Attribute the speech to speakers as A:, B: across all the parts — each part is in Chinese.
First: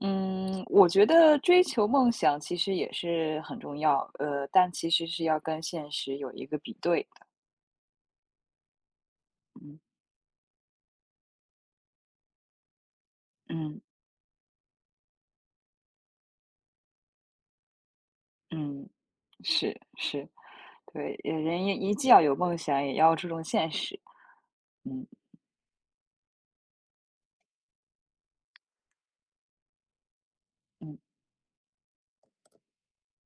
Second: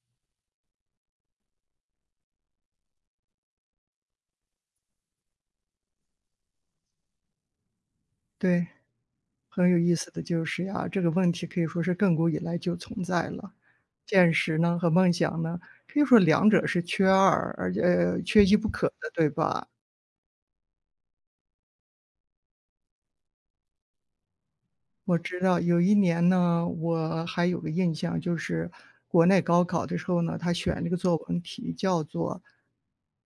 A: 嗯，我觉得追求梦想其实也是很重要，但其实是要跟现实有一个比对的。
B: 对，很有
A: 嗯。
B: 意思的就是呀，这个问题可以说是亘古以来就存在了。
A: 嗯。
B: 现实呢和梦想呢，可以说两者是缺二，而且缺一不可
A: 嗯，
B: 的，对吧？
A: 是是，对，人也一既要有梦想，也要注重现实。嗯。
B: 我知道有一年呢，我还有个印象，就是国内高考的时候呢，他选了个
A: 嗯。
B: 作文题叫做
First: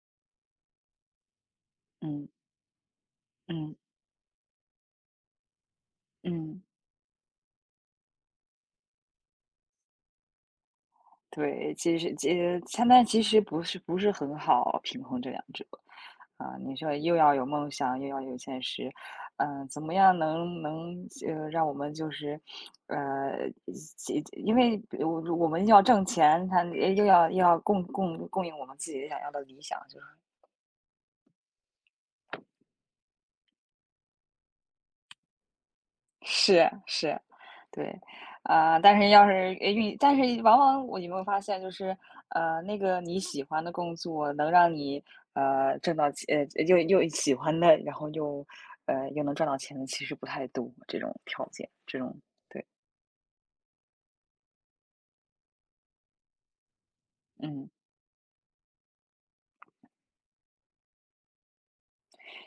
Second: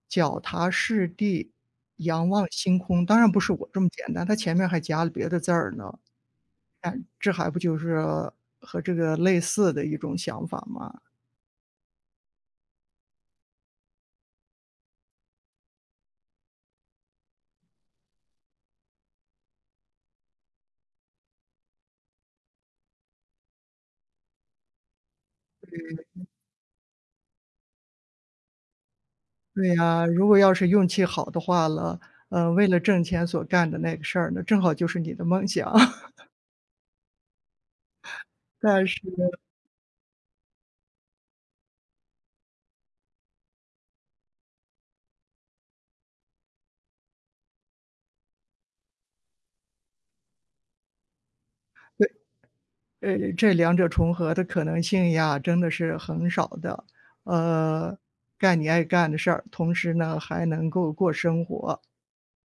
B: “脚踏实地，仰
A: 嗯。
B: 望星空”。当然不是我
A: 嗯。
B: 这么简单，他前面还加了别的字儿呢。
A: 嗯。
B: 哎，这还不就是和这个类似的一种想法吗？
A: 对，其实现在不是很好平衡这两者。啊，你说又要有梦想，又要有现实，嗯、怎么样能让我们就是，呃，因为我们要挣钱，又要供应我们自己想要的理
B: 对
A: 想，就
B: 呀，
A: 是。
B: 如果要是运气好的话了，为了挣钱所干的那个事儿呢，正好就是你的梦想。
A: 是是，对。啊、
B: 但
A: 但
B: 是
A: 是要是但是往往有没有发现，就是那个你喜欢的工作能让你挣到钱，又喜欢的，然后又能赚到钱的，其实不太多这种条件，这种。对。
B: 对，这两者重合的可能性呀，真的是很少的。
A: 嗯。
B: 呃，干你爱干的事儿，同时呢还能够过生活。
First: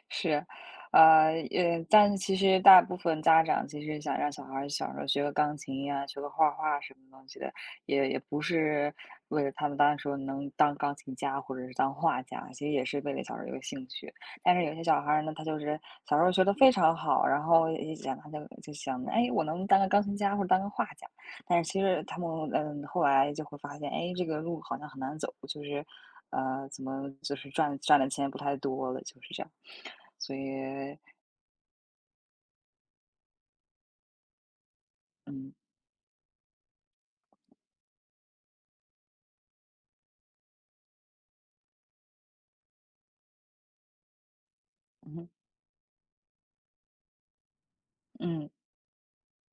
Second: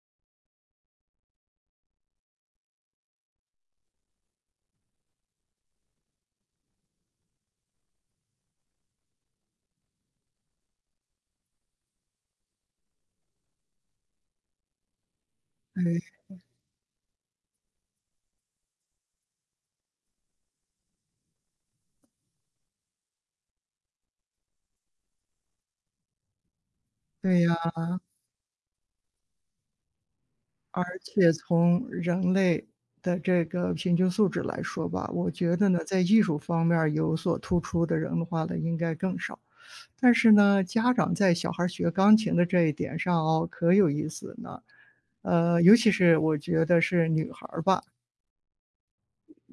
A: 是，但是其实大部分家长其实想让小孩儿小时候学个钢琴呀、学个画画什么东西的，也不是为了他们当时说能当钢琴家或者是当画家，其实也是为了小时候有个兴趣。但是有些小孩儿呢，他就是
B: 哎，
A: 小时候学的非常好，然后也想他就想，哎，我能当个钢琴家或者当个画家。但是其实他们后来就会发现，哎，这个路好像很难走，就是，怎么就
B: 对
A: 是
B: 呀，
A: 赚的钱不太多了，就是这样。所
B: 而
A: 以。
B: 且从人类的这个平均素质来说吧，我
A: 嗯。
B: 觉得呢，在艺术方面儿有所突出的人的话呢，应该更少。但是呢，家长在小孩儿学钢琴的这一点上哦，可有意思呢。
A: 嗯。
B: 尤其是我觉得是女孩儿吧，
A: 嗯。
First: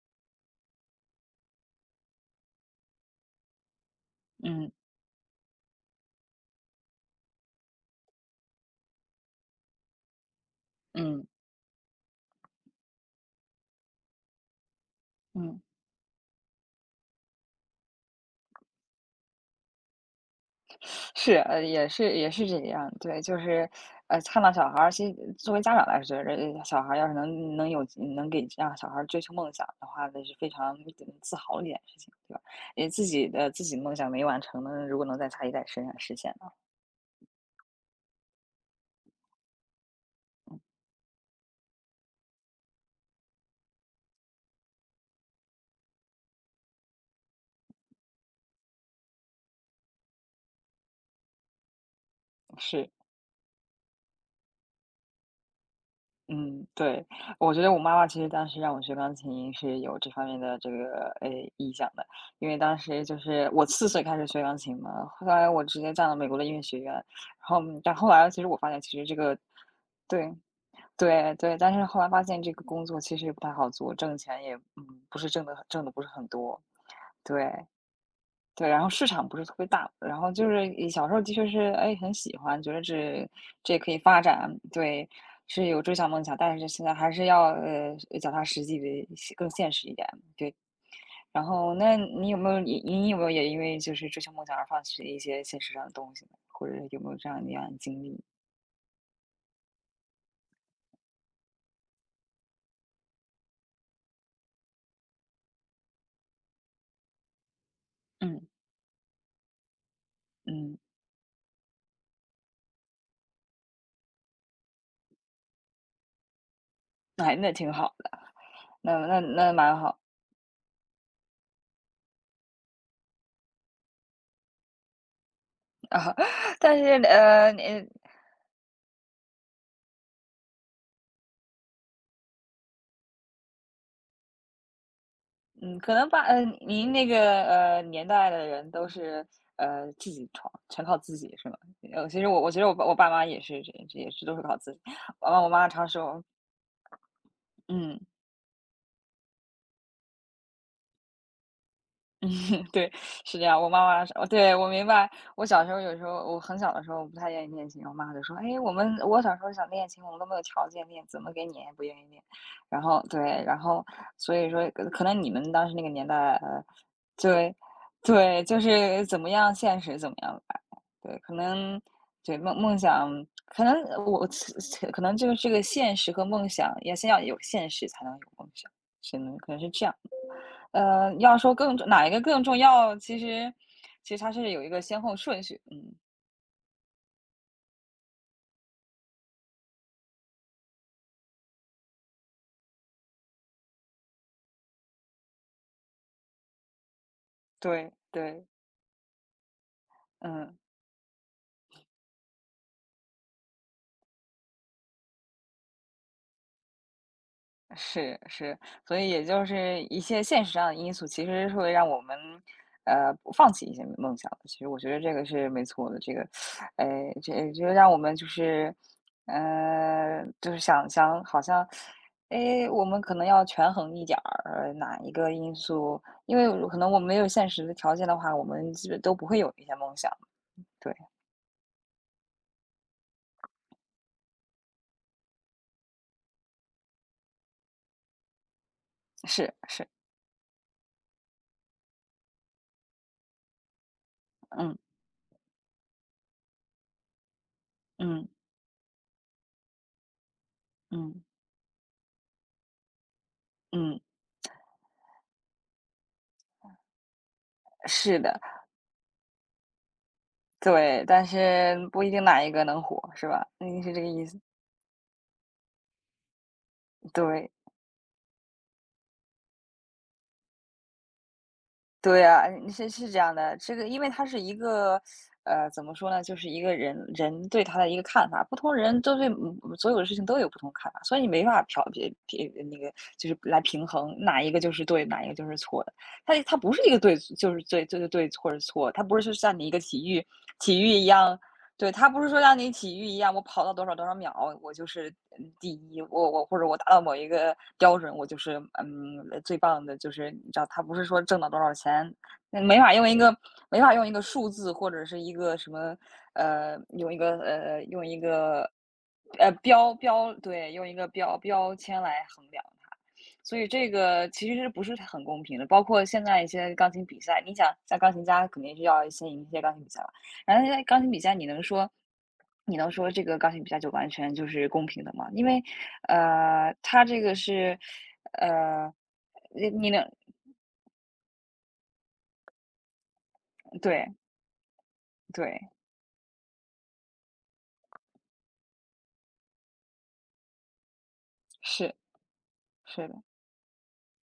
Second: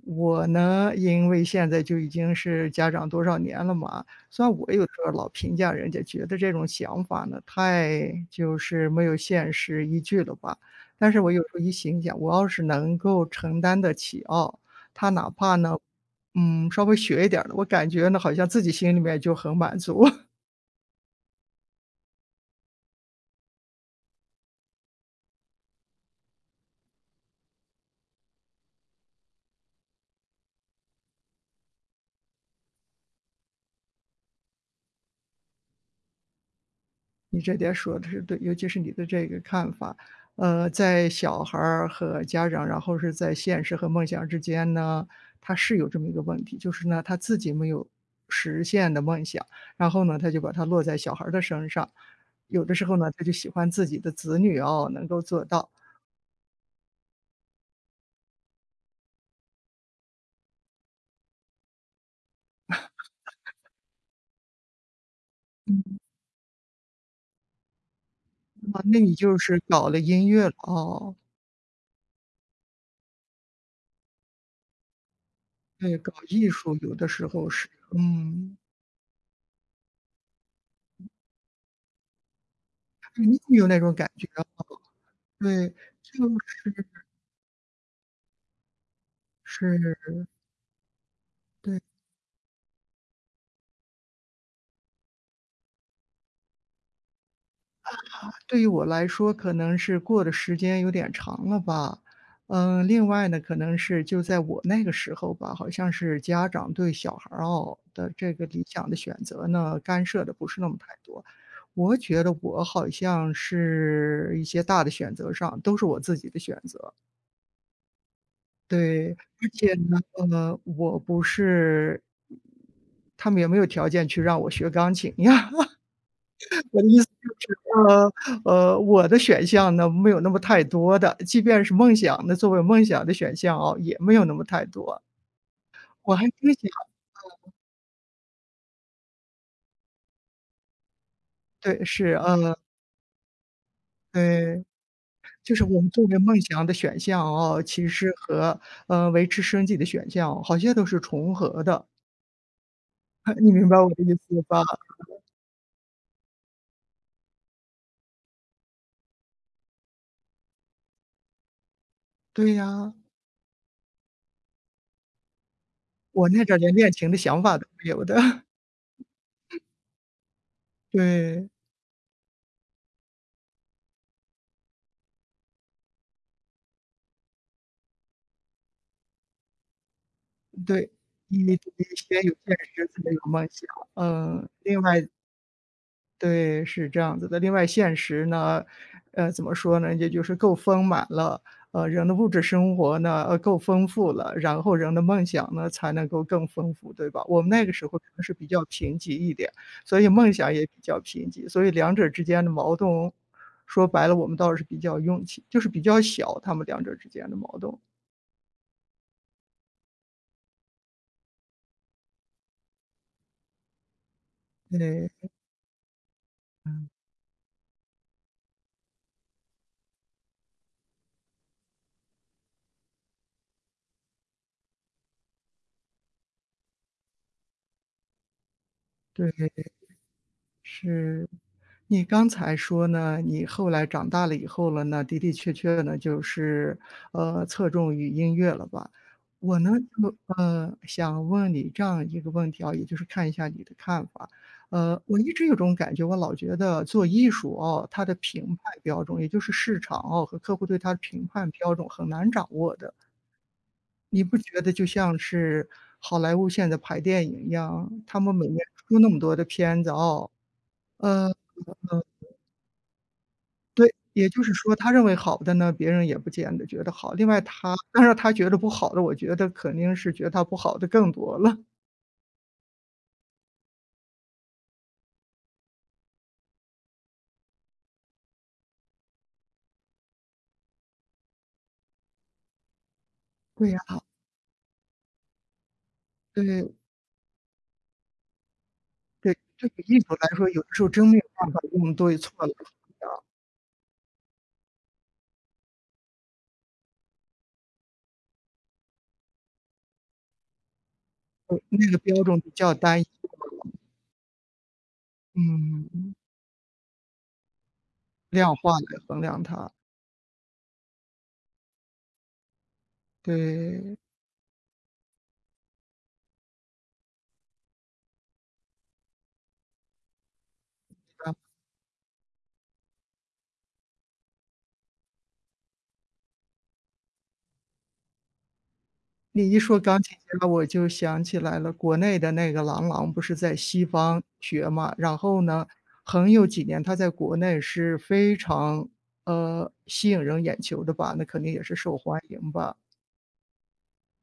B: 我呢，因为现在就已经是家长多少年了嘛，虽然
A: 嗯。
B: 我有时候老评价人家，觉得这种想法呢，太就是没有现实依据了吧。但是
A: 嗯。
B: 我有时候一心想，我要是能够承担得起哦，他哪怕
A: 嗯。
B: 呢，嗯，稍微学一点儿的，我感觉呢，好像自己心里面就很满足。
A: 是，也是这样，对，就是，看到小孩儿，其实作为家长来说，小孩儿要是能有让小孩儿追求梦想的话，那是非常自豪的一件事情，对吧？因为自己梦想没完成呢，如果能在下一代身上实现呢，
B: 你这点说的是对，尤其是你的这个看法，在小孩儿和家长，然后是在现实和梦想之间呢，他是有这么一个问题，就是呢，他自己没有实现的梦想，然后呢，他就把它落在小孩儿的身上，有的时
A: 是。
B: 候呢，他就喜欢自己的子女哦，能够做到。
A: 嗯，对，我觉得我妈妈其实当时让我学钢琴是有这方面的这个意向的，因为当时就是我四岁开始学钢琴嘛，后来我直接上了美国的音乐学院，但后来其实我发
B: 啊，
A: 现其
B: 那
A: 实
B: 你
A: 这
B: 就
A: 个。
B: 是搞了音
A: 对
B: 乐了哦，
A: 对，但是后来发现这个工作其实不太好做，挣钱也不是挣的
B: 对，
A: 不是
B: 搞
A: 很
B: 艺
A: 多。
B: 术有的时候
A: 对。
B: 是，嗯，
A: 对，然后市场不是特别大，然后就是以小时候的确是，哎，很喜欢，觉得
B: 对你有没有那
A: 这可
B: 种
A: 以
B: 感
A: 发
B: 觉啊？
A: 展。对，是
B: 对，
A: 有追想
B: 就是
A: 梦想，但是现在还是要脚踏实地的更现
B: 是，
A: 实一点。对。然后，
B: 对。
A: 那你有没有也因为就是追求梦想而放弃一些现实上的东西呢？或者有没有这样那样的经历？
B: 对于我来说，可能是过的时间有点长了吧。嗯，另外呢，可能是就在我那个时候吧，好像是家长对小孩儿哦的这
A: 嗯。
B: 个理想的选择呢，干涉的不是那么
A: 嗯，
B: 太多。我觉得我好像是一些大的选择上都是我自己的选择，
A: 哎，那挺好的，那
B: 对，
A: 那
B: 而
A: 那
B: 且
A: 蛮
B: 呢，
A: 好。
B: 我不是他们也没有条件去让我学钢琴呀。
A: 啊。但
B: 我
A: 是
B: 的意思
A: 呃，
B: 就是，
A: 你。
B: 呃我的选项呢，没有那么太多的，即便是梦想，那作为梦想的选项啊，也没有那么太多。
A: 嗯，可能
B: 我
A: 吧，
B: 还真想
A: 您那个年代的人都是自己闯，全靠自己是吗？
B: 对，是，
A: 其实我觉得我爸妈也是这也是都是靠
B: 对，
A: 自己。我爸我
B: 就是
A: 妈
B: 我
A: 常
B: 们作为
A: 说。
B: 梦想的选项哦，其
A: 嗯。
B: 实和，维持生计的选项哦好像都是重合的，
A: 嗯。对，是 这
B: 你
A: 样。我
B: 明白
A: 妈
B: 我的
A: 妈说，
B: 意
A: 哦
B: 思
A: 对，
B: 吧？
A: 我明白。我小时候有时候，我很小的时候我不太愿意练琴，我妈就说：“哎，我小时候想练琴，我们都没有条件练，怎么给你也不愿意练。”
B: 对
A: 然
B: 呀，
A: 后对，然后所以说，可能你们当时那个年
B: 我
A: 代，
B: 那阵儿
A: 呃，
B: 连恋情的想
A: 对。
B: 法都没有的，
A: 对，就是怎么样现实怎么样吧？对，可
B: 对，
A: 能对梦想，可能我可能就是这个现实和梦想，也先要有现实才能有梦想，只能可能是这样。
B: 对，
A: 要
B: 一
A: 说更重哪一个
B: 先有
A: 更
B: 现
A: 重
B: 实，
A: 要，
B: 才有
A: 其
B: 梦
A: 实
B: 想。
A: 其实它
B: 嗯，
A: 是有一
B: 另
A: 个
B: 外
A: 先后顺序。嗯。
B: 对，是这样子的。另外现实呢，怎么说呢，也就是够丰满了，人的物质生活呢，够丰富了，然后人的梦想呢，才能够更丰富，对吧？我们那个时
A: 对
B: 候可能是
A: 对。
B: 比较贫瘠一点，所以梦想
A: 嗯。
B: 也比较贫瘠，所以两者之间的矛盾，说白了，我们倒是比较用气就是比较小，他们两者之间的矛盾。
A: 是是，所以也就是一些现实上的因素，其实是会让我们放弃一些梦想的，其实我觉得
B: 对，
A: 这个是没错的，这个，哎，这就让我们就是就是想想好像。诶，我们可能要权衡一点儿，哪一个因素？因为可能我们没有现实的条件的话，我们基本都不会有
B: 对。
A: 一些梦想。对。
B: 是，你刚才说呢，你后来长大了以后了呢，的的确确呢，就是，侧重于音乐了吧？
A: 是
B: 我呢，
A: 是。
B: 就想问你这样一个问题啊，也就是看一下你的看法。
A: 嗯。
B: 我一直有种感觉，我老觉得做艺术哦，它的
A: 嗯。
B: 评判标准，也就是市场哦和客户对它的
A: 嗯。
B: 评判标准很难掌握的。
A: 嗯。
B: 你不觉得就像是好莱坞现在拍电影一样，他
A: 是
B: 们
A: 的。
B: 每年出那么多的片子哦，
A: 对，但
B: 呃。
A: 是不一定哪一个能火，是吧？你
B: 对，
A: 是这个意
B: 也
A: 思。
B: 就是说他认为好的呢，别人也不见得觉得好。另外
A: 对。
B: 他但是他觉得不好的，我觉得肯定是觉得他不好的更多了。
A: 对啊，是是这样的，这个因为它是一个，怎么说呢，就是一个人对他的一个看法，不同人都对所有的事情都有不同看法，所以你没办法调别别那个，就是来
B: 对呀，
A: 平衡哪一个就是对，哪一个就是错的。它
B: 对，
A: 不是一个对，就是对，就是对或者错，它不是就
B: 对，
A: 像你
B: 对
A: 一个
B: 于艺术来说，有的
A: 体
B: 时
A: 育
B: 候
A: 一
B: 真没有
A: 样。
B: 办法
A: 对，
B: 用
A: 它
B: 对
A: 不是
B: 错
A: 说
B: 了，
A: 像你体育一样，我跑到多少多少秒，我就是第一，我或者我达到某一个标准，我就是最棒的，就是你知道，它不是说挣到多少
B: 那个
A: 钱，
B: 标准比
A: 那
B: 较
A: 没法
B: 单一，
A: 用一个数字或者是一个什么
B: 嗯，
A: 呃用一个呃用一
B: 量
A: 个
B: 化来衡量它，
A: 用一个标签来衡量它。所以这
B: 对。
A: 个其实是不是很公平的？包括现在一些钢琴比赛，你想像钢琴家肯定是要先赢一些钢琴比赛吧。然后在钢琴比赛，
B: 啊，
A: 你能说这个钢琴比赛就完全就是公平的吗？因为，他这个是，呃，
B: 你一
A: 你
B: 说
A: 你
B: 钢
A: 能。
B: 琴家，我就想起来了，国内的那个郎朗不是在西
A: 对。
B: 方学嘛，然后呢，
A: 对，
B: 很有几年他在国内是非常吸引人眼球的吧，那肯定也是受
A: 是
B: 欢迎吧。
A: 是的。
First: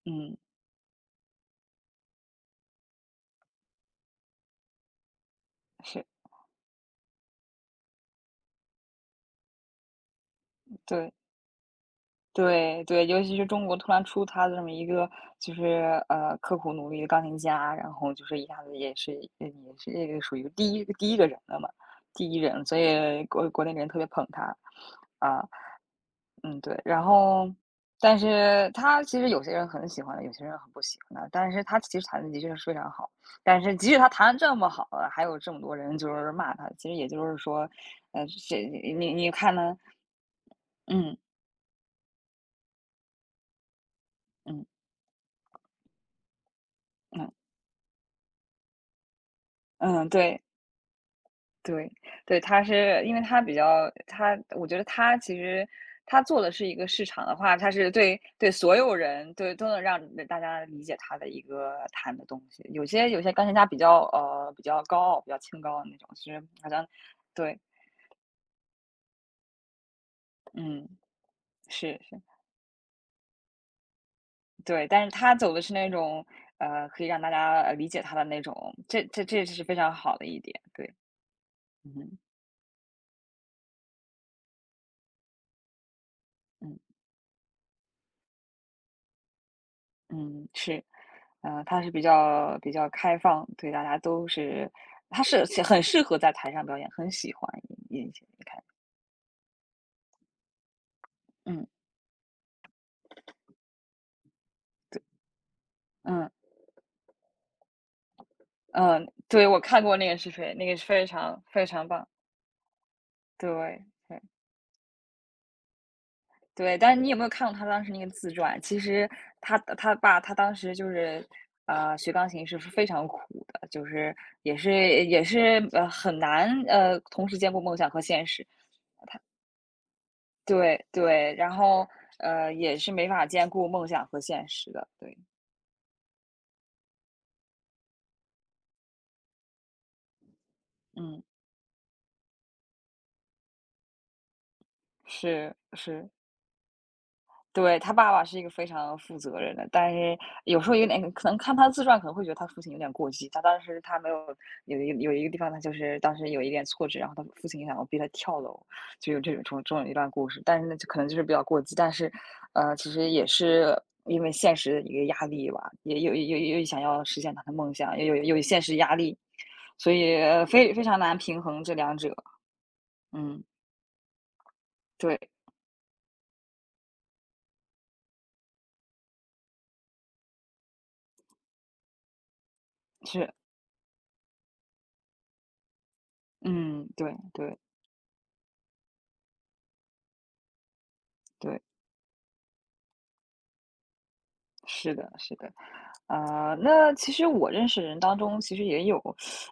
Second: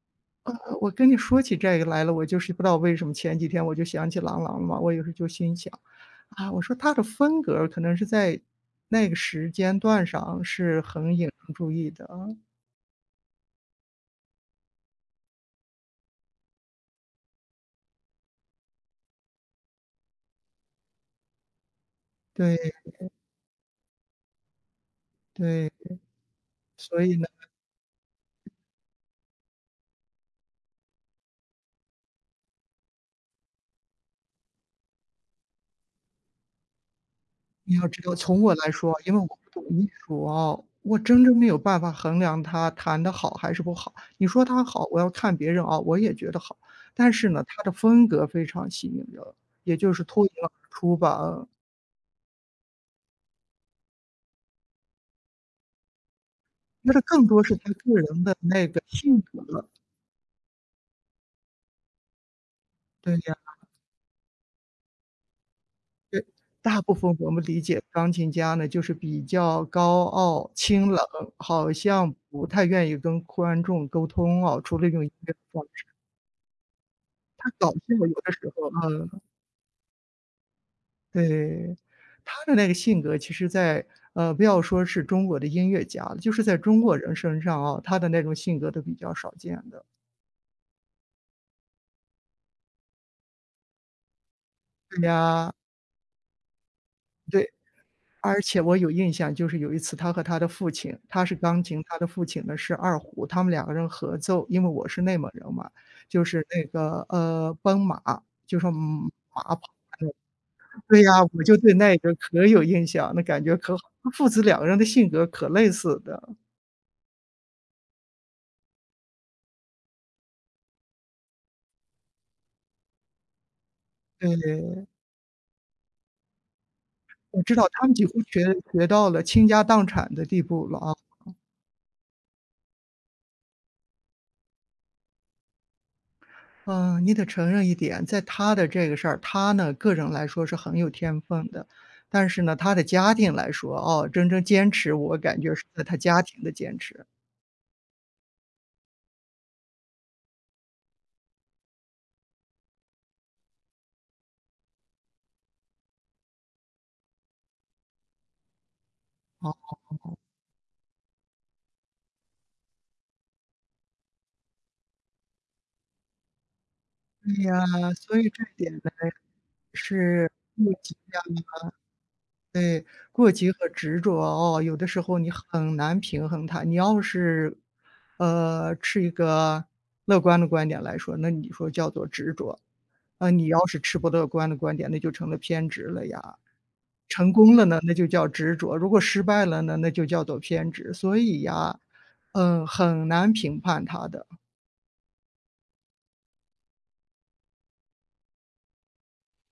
A: 嗯，
B: 我跟你说起这个来了，我就是不知道为什么前几天我就想起郎朗了嘛，我有时候就心想，
A: 是。
B: 啊，我说他的风格可能是在那个时间段上是
A: 对
B: 很引人注意的啊，
A: 对对，尤其是中国突然出他的这么一个就是刻苦努力的钢琴家，然后就是一下子也是也是这个属于第一个人了嘛，第一人，
B: 对
A: 所以国内人特别捧他。啊、
B: 对，
A: 嗯，对，
B: 所
A: 然
B: 以呢。
A: 后但是他其实有些人很喜欢的，有些人很不喜欢的，但是他其实弹的的确是非常好，但是即使他弹得这么好了，还有这么多人就是骂他，其实也就是说，
B: 你要知道，从我
A: 这
B: 来说，
A: 你
B: 因为我
A: 你
B: 不
A: 看
B: 懂
A: 呢？
B: 艺术啊，我
A: 嗯。
B: 真正没有办法衡量它弹得好还是不好。你说它
A: 嗯。
B: 好，我要看别人啊，我也觉得好，但是
A: 嗯。
B: 呢，他的风格非常吸引人，也就是
A: 嗯。
B: 脱颖
A: 对。
B: 而出吧，嗯。
A: 对。对，他是因为他比较他我觉得他其实他做的是一个
B: 觉得
A: 市
B: 更
A: 场的
B: 多是
A: 话，他
B: 他
A: 是
B: 个
A: 对
B: 人的
A: 对
B: 那
A: 所
B: 个
A: 有
B: 性
A: 人，
B: 格
A: 对，
B: 了，
A: 都能让大家理解他的一个谈的东西。
B: 对
A: 有些
B: 呀，
A: 钢琴家比较，比较高傲，比较清高的那种，
B: 对。
A: 其实好
B: 大
A: 像
B: 部分我们
A: 对。
B: 理解钢琴家呢，就是比较高傲、
A: 嗯。
B: 清冷，好
A: 是
B: 像
A: 是，
B: 不太愿意跟观众沟通哦。除
A: 对，
B: 了用
A: 但
B: 音
A: 是
B: 乐
A: 他走
B: 方
A: 的是
B: 式。
A: 那种，可以让大
B: 他
A: 家
B: 搞笑
A: 理解
B: 有
A: 他的
B: 的
A: 那
B: 时候，
A: 种，这
B: 嗯。
A: 这这是非常好的一点。对。
B: 对，
A: 嗯。
B: 他的那个性格其实在不要说是中国的音乐家了，就是在
A: 嗯。
B: 中国人身上啊，他的那种性格都比较少见的。
A: 嗯。是，他是比较开放，对大家都是。
B: 对
A: 他是
B: 呀，
A: 很适合在台上表演，很喜
B: 对，
A: 欢也你
B: 而
A: 看。
B: 且我有印象，就是有一次他和他的父亲，他是钢
A: 嗯。
B: 琴，他的父亲呢是二胡，他们两个人合奏，因为我是内蒙人嘛，就
A: 嗯。
B: 是那个奔马，就说
A: 嗯，
B: 嗯马
A: 对，
B: 跑，
A: 我看过那个视频，那个是
B: 对
A: 非
B: 呀，我
A: 常
B: 就
A: 非
B: 对
A: 常
B: 那
A: 棒。
B: 个可有印象，那感觉可好，
A: 对对
B: 父子两个人的性格可类似的，
A: 对，但是你有没有看过他当时那个自传？其实他当时就是。学钢琴是非常苦的，就是也是
B: 对。
A: 也是很难同时
B: 我
A: 兼
B: 知
A: 顾
B: 道
A: 梦
B: 他
A: 想
B: 们
A: 和
B: 几乎
A: 现
B: 学
A: 实。
B: 到了倾家荡产的地步了
A: 对
B: 啊。
A: 对，然后，也是没法兼顾梦想和现实的。对。
B: 嗯，你得承认一点，在他的这个事儿，他呢，个人来说是很有天
A: 嗯。
B: 分的，但是呢，他的家庭来说，哦，真正坚持，我感觉
A: 是
B: 是在他
A: 是。
B: 家庭的坚持。
A: 对，他爸爸是一个非常负责任的，但是有时候有点可能看他自传可能会觉得他父亲有点过激。他当时他没有有一个地方，他就是当时有一点挫折，然后他父亲想要逼他跳楼，就有
B: 哦，
A: 这种一段故事。但是呢，就可能就是比较过激，但是其实也是因为现实的一个压力吧，也有想要实现他
B: 对
A: 的
B: 呀，
A: 梦想，又
B: 所以
A: 有
B: 这一
A: 现
B: 点
A: 实
B: 呢，
A: 压力，所以
B: 是不。
A: 非常难平衡这两者。
B: 过
A: 嗯，
B: 激和执着哦，有的时候
A: 对，
B: 你很难平衡它。你要是，持一个乐观的观点来说，那你说叫做执着。啊，
A: 是，
B: 你要是持不乐观的观点，那就成了偏执了呀。
A: 嗯，对
B: 成功
A: 对
B: 了呢，那就叫执着；如果失败了呢，那就叫做偏执。所以
A: 对。
B: 呀，嗯，很难评判它的。
A: 是的，是的，那其实我认识人当中，其实也有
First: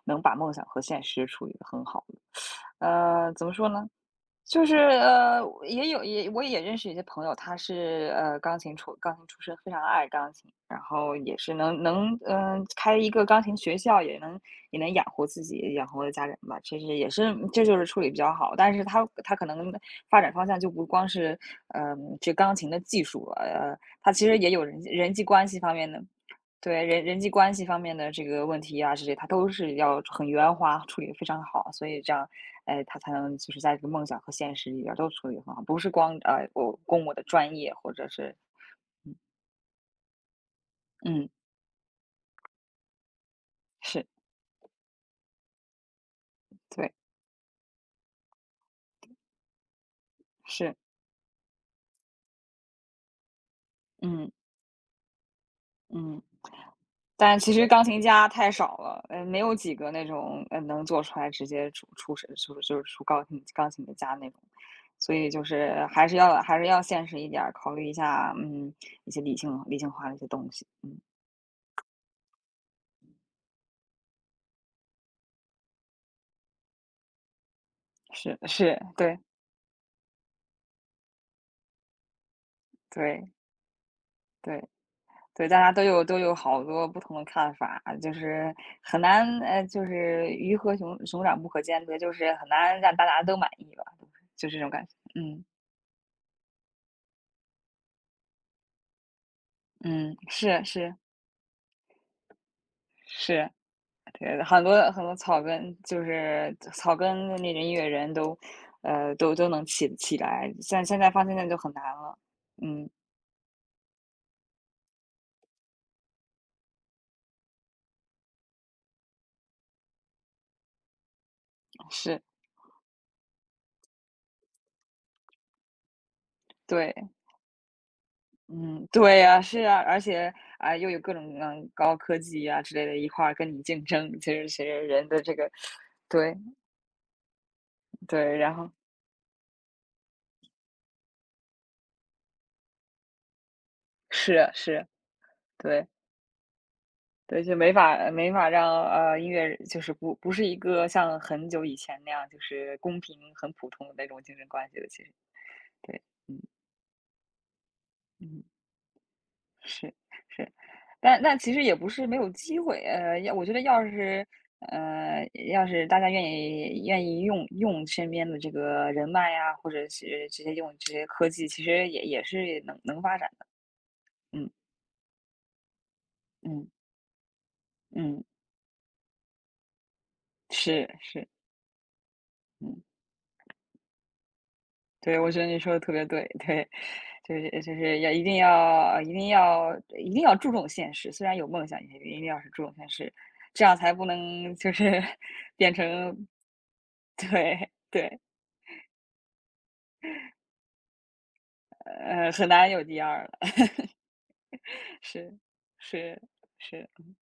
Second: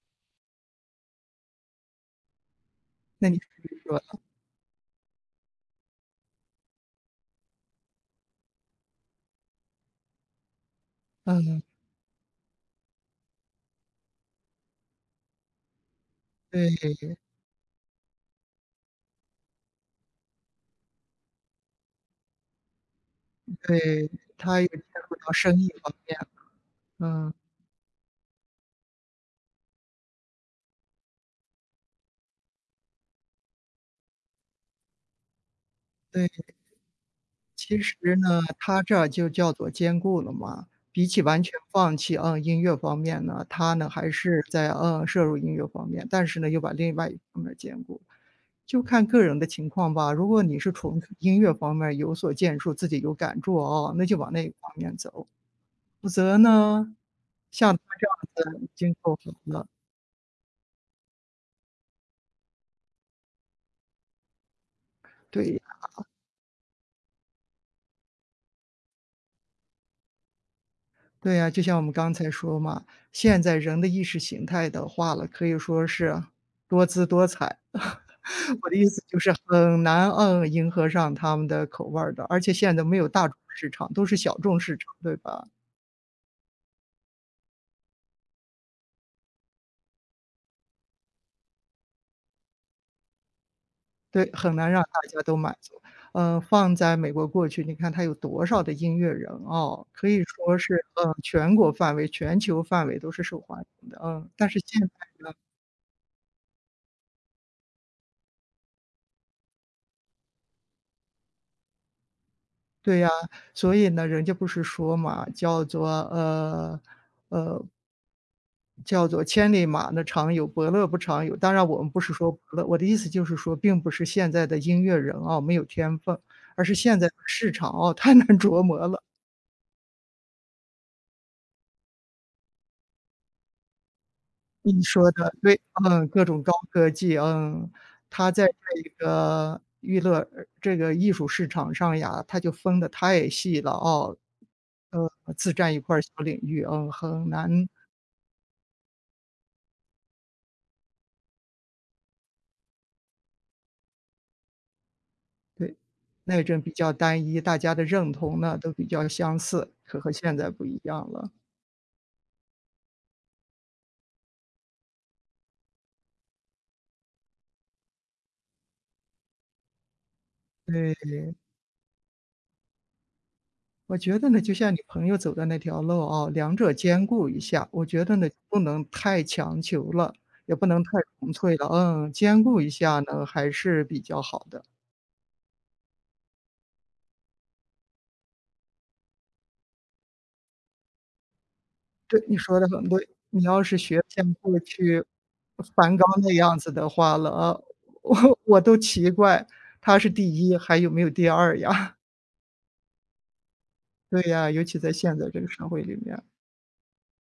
A: 能把梦想和现实处理得很好的，
B: 那你是
A: 怎么
B: 不
A: 说
B: 是
A: 呢？
B: 说
A: 就是也有也我也认识一些朋友，他是钢琴出身，非常爱钢琴，然后也是
B: 嗯，
A: 能开一个钢琴学校，也能养活自己，养活家人吧。
B: 对
A: 其实也是这就是处理比较好，但是他可能发展方向就不光是这钢琴的技术了，
B: 对，
A: 他其实也
B: 他
A: 有
B: 也
A: 人
B: 牵
A: 人
B: 扯
A: 际
B: 到
A: 关
B: 生
A: 系
B: 意
A: 方面
B: 方
A: 的
B: 面，
A: 对，人人际
B: 嗯，
A: 关系方面的这个问题啊这些他都是要很圆滑，处理得非常好，所以这样，哎，他才能就是在这个梦想和现实里边儿都处理得很好，不是光
B: 对。
A: 我供我的专业
B: 其
A: 或
B: 实
A: 者是，
B: 呢，它这就叫做兼顾了嘛。比起
A: 嗯，
B: 完全放弃，嗯，音乐方面呢，他呢
A: 是，
B: 还是在，嗯，摄入音乐方面，但是呢，又把
A: 对，
B: 另外一方面兼顾。就看个人的情况吧，如果你是
A: 是，
B: 从音乐方面有所建树，自己有感触哦，那就
A: 嗯
B: 往那个方面走。否
A: 嗯，
B: 则呢，
A: 但其实
B: 像他
A: 钢琴
B: 这
A: 家太
B: 样子已
A: 少
B: 经
A: 了，
B: 够好
A: 没有
B: 了。
A: 几个那种能做出来直接出身就是出钢琴的家那种，所以就
B: 对呀，
A: 是还是要现实一点儿，考虑一下，一些理性化的一些东西，嗯。
B: 对呀，就像我们刚才说嘛，现在人的意识形态的话了，可以说是多姿多彩。
A: 是
B: 我的
A: 是，
B: 意思
A: 对
B: 就是很难，嗯，迎合上他们的口味儿的，而且现在都没有大
A: 对
B: 众市场，都是小众
A: 对
B: 市场，对吧？
A: 对，大家都有好多不同的看法，就是很难，就是鱼和熊掌不可兼得，就是很难让大家都满意吧，
B: 对，
A: 就
B: 很
A: 是这种
B: 难让
A: 感觉。
B: 大家都
A: 嗯
B: 满足。嗯，放在美国过去，你看它有多少的音乐人哦，可
A: 嗯，
B: 以说
A: 是
B: 是，
A: 是
B: 嗯全国范围、全球范围都是受
A: 是，
B: 欢迎的，嗯。
A: 对，
B: 但是
A: 很
B: 现
A: 多很多草根就是草根的那种音乐人都，都能起来，像现在现在就很难了。嗯，
B: 对呀，所以呢，人家不是说嘛，叫做，叫做“千里马呢常有，伯乐不常有”。当然，我们不是
A: 是，
B: 说伯乐，我的意思就是说，并不是现在的音乐人啊没有天分，而是现在
A: 对。
B: 的市场哦太难琢磨
A: 嗯，
B: 了。
A: 对呀，是啊，而且啊，又有各种高科技呀、之类的一块儿跟你竞争，其实其
B: 你
A: 实人
B: 说
A: 的
B: 的
A: 这个，
B: 对，嗯，各
A: 对
B: 种高科技，嗯，它
A: 对，
B: 在
A: 然后
B: 这个娱乐这个艺术市场上呀，它就分得太细了哦，
A: 是啊是啊，
B: 呃，自占一
A: 对
B: 块儿小领域，嗯，很
A: 对，就
B: 难
A: 没法让音乐就是不是一个像很久以前那样就是公平很普通的那种竞争关系了，其实
B: 对，
A: 对，嗯
B: 那阵比较单一，大家的认同
A: 嗯。
B: 呢都比较相似，
A: 是
B: 可和现在
A: 是，
B: 不一样
A: 但
B: 了。
A: 但其实也不是没有机会，我觉得要是大家愿意用身边的这个人脉呀，或者是直接用这
B: 对，
A: 些科技，其实也是能发展的，
B: 我觉得呢，
A: 嗯
B: 就像你朋友走的那条路啊，两
A: 嗯
B: 者兼顾一下。我觉得
A: 嗯，
B: 呢，不能太强求了，也不能
A: 是
B: 太
A: 是，
B: 纯粹了，嗯，兼顾一
A: 嗯，
B: 下呢，还是比较好的。
A: 对，我觉得你说的特别对，对，就是要一定要一定要一定要注重现实，虽然有梦想，也一
B: 对，
A: 定
B: 你
A: 要是
B: 说
A: 注
B: 的
A: 重
B: 很
A: 现
B: 对，
A: 实，
B: 你要
A: 这
B: 是
A: 样才
B: 学
A: 不
B: 像
A: 能
B: 过
A: 就
B: 去
A: 是 变
B: 梵高
A: 成
B: 那样子的话了啊，
A: 对对。
B: 我都奇怪他是第一，还有没有第二呀？
A: 很难有第二了，
B: 对呀，尤其在 现在
A: 是
B: 这个社会里面。
A: 是是。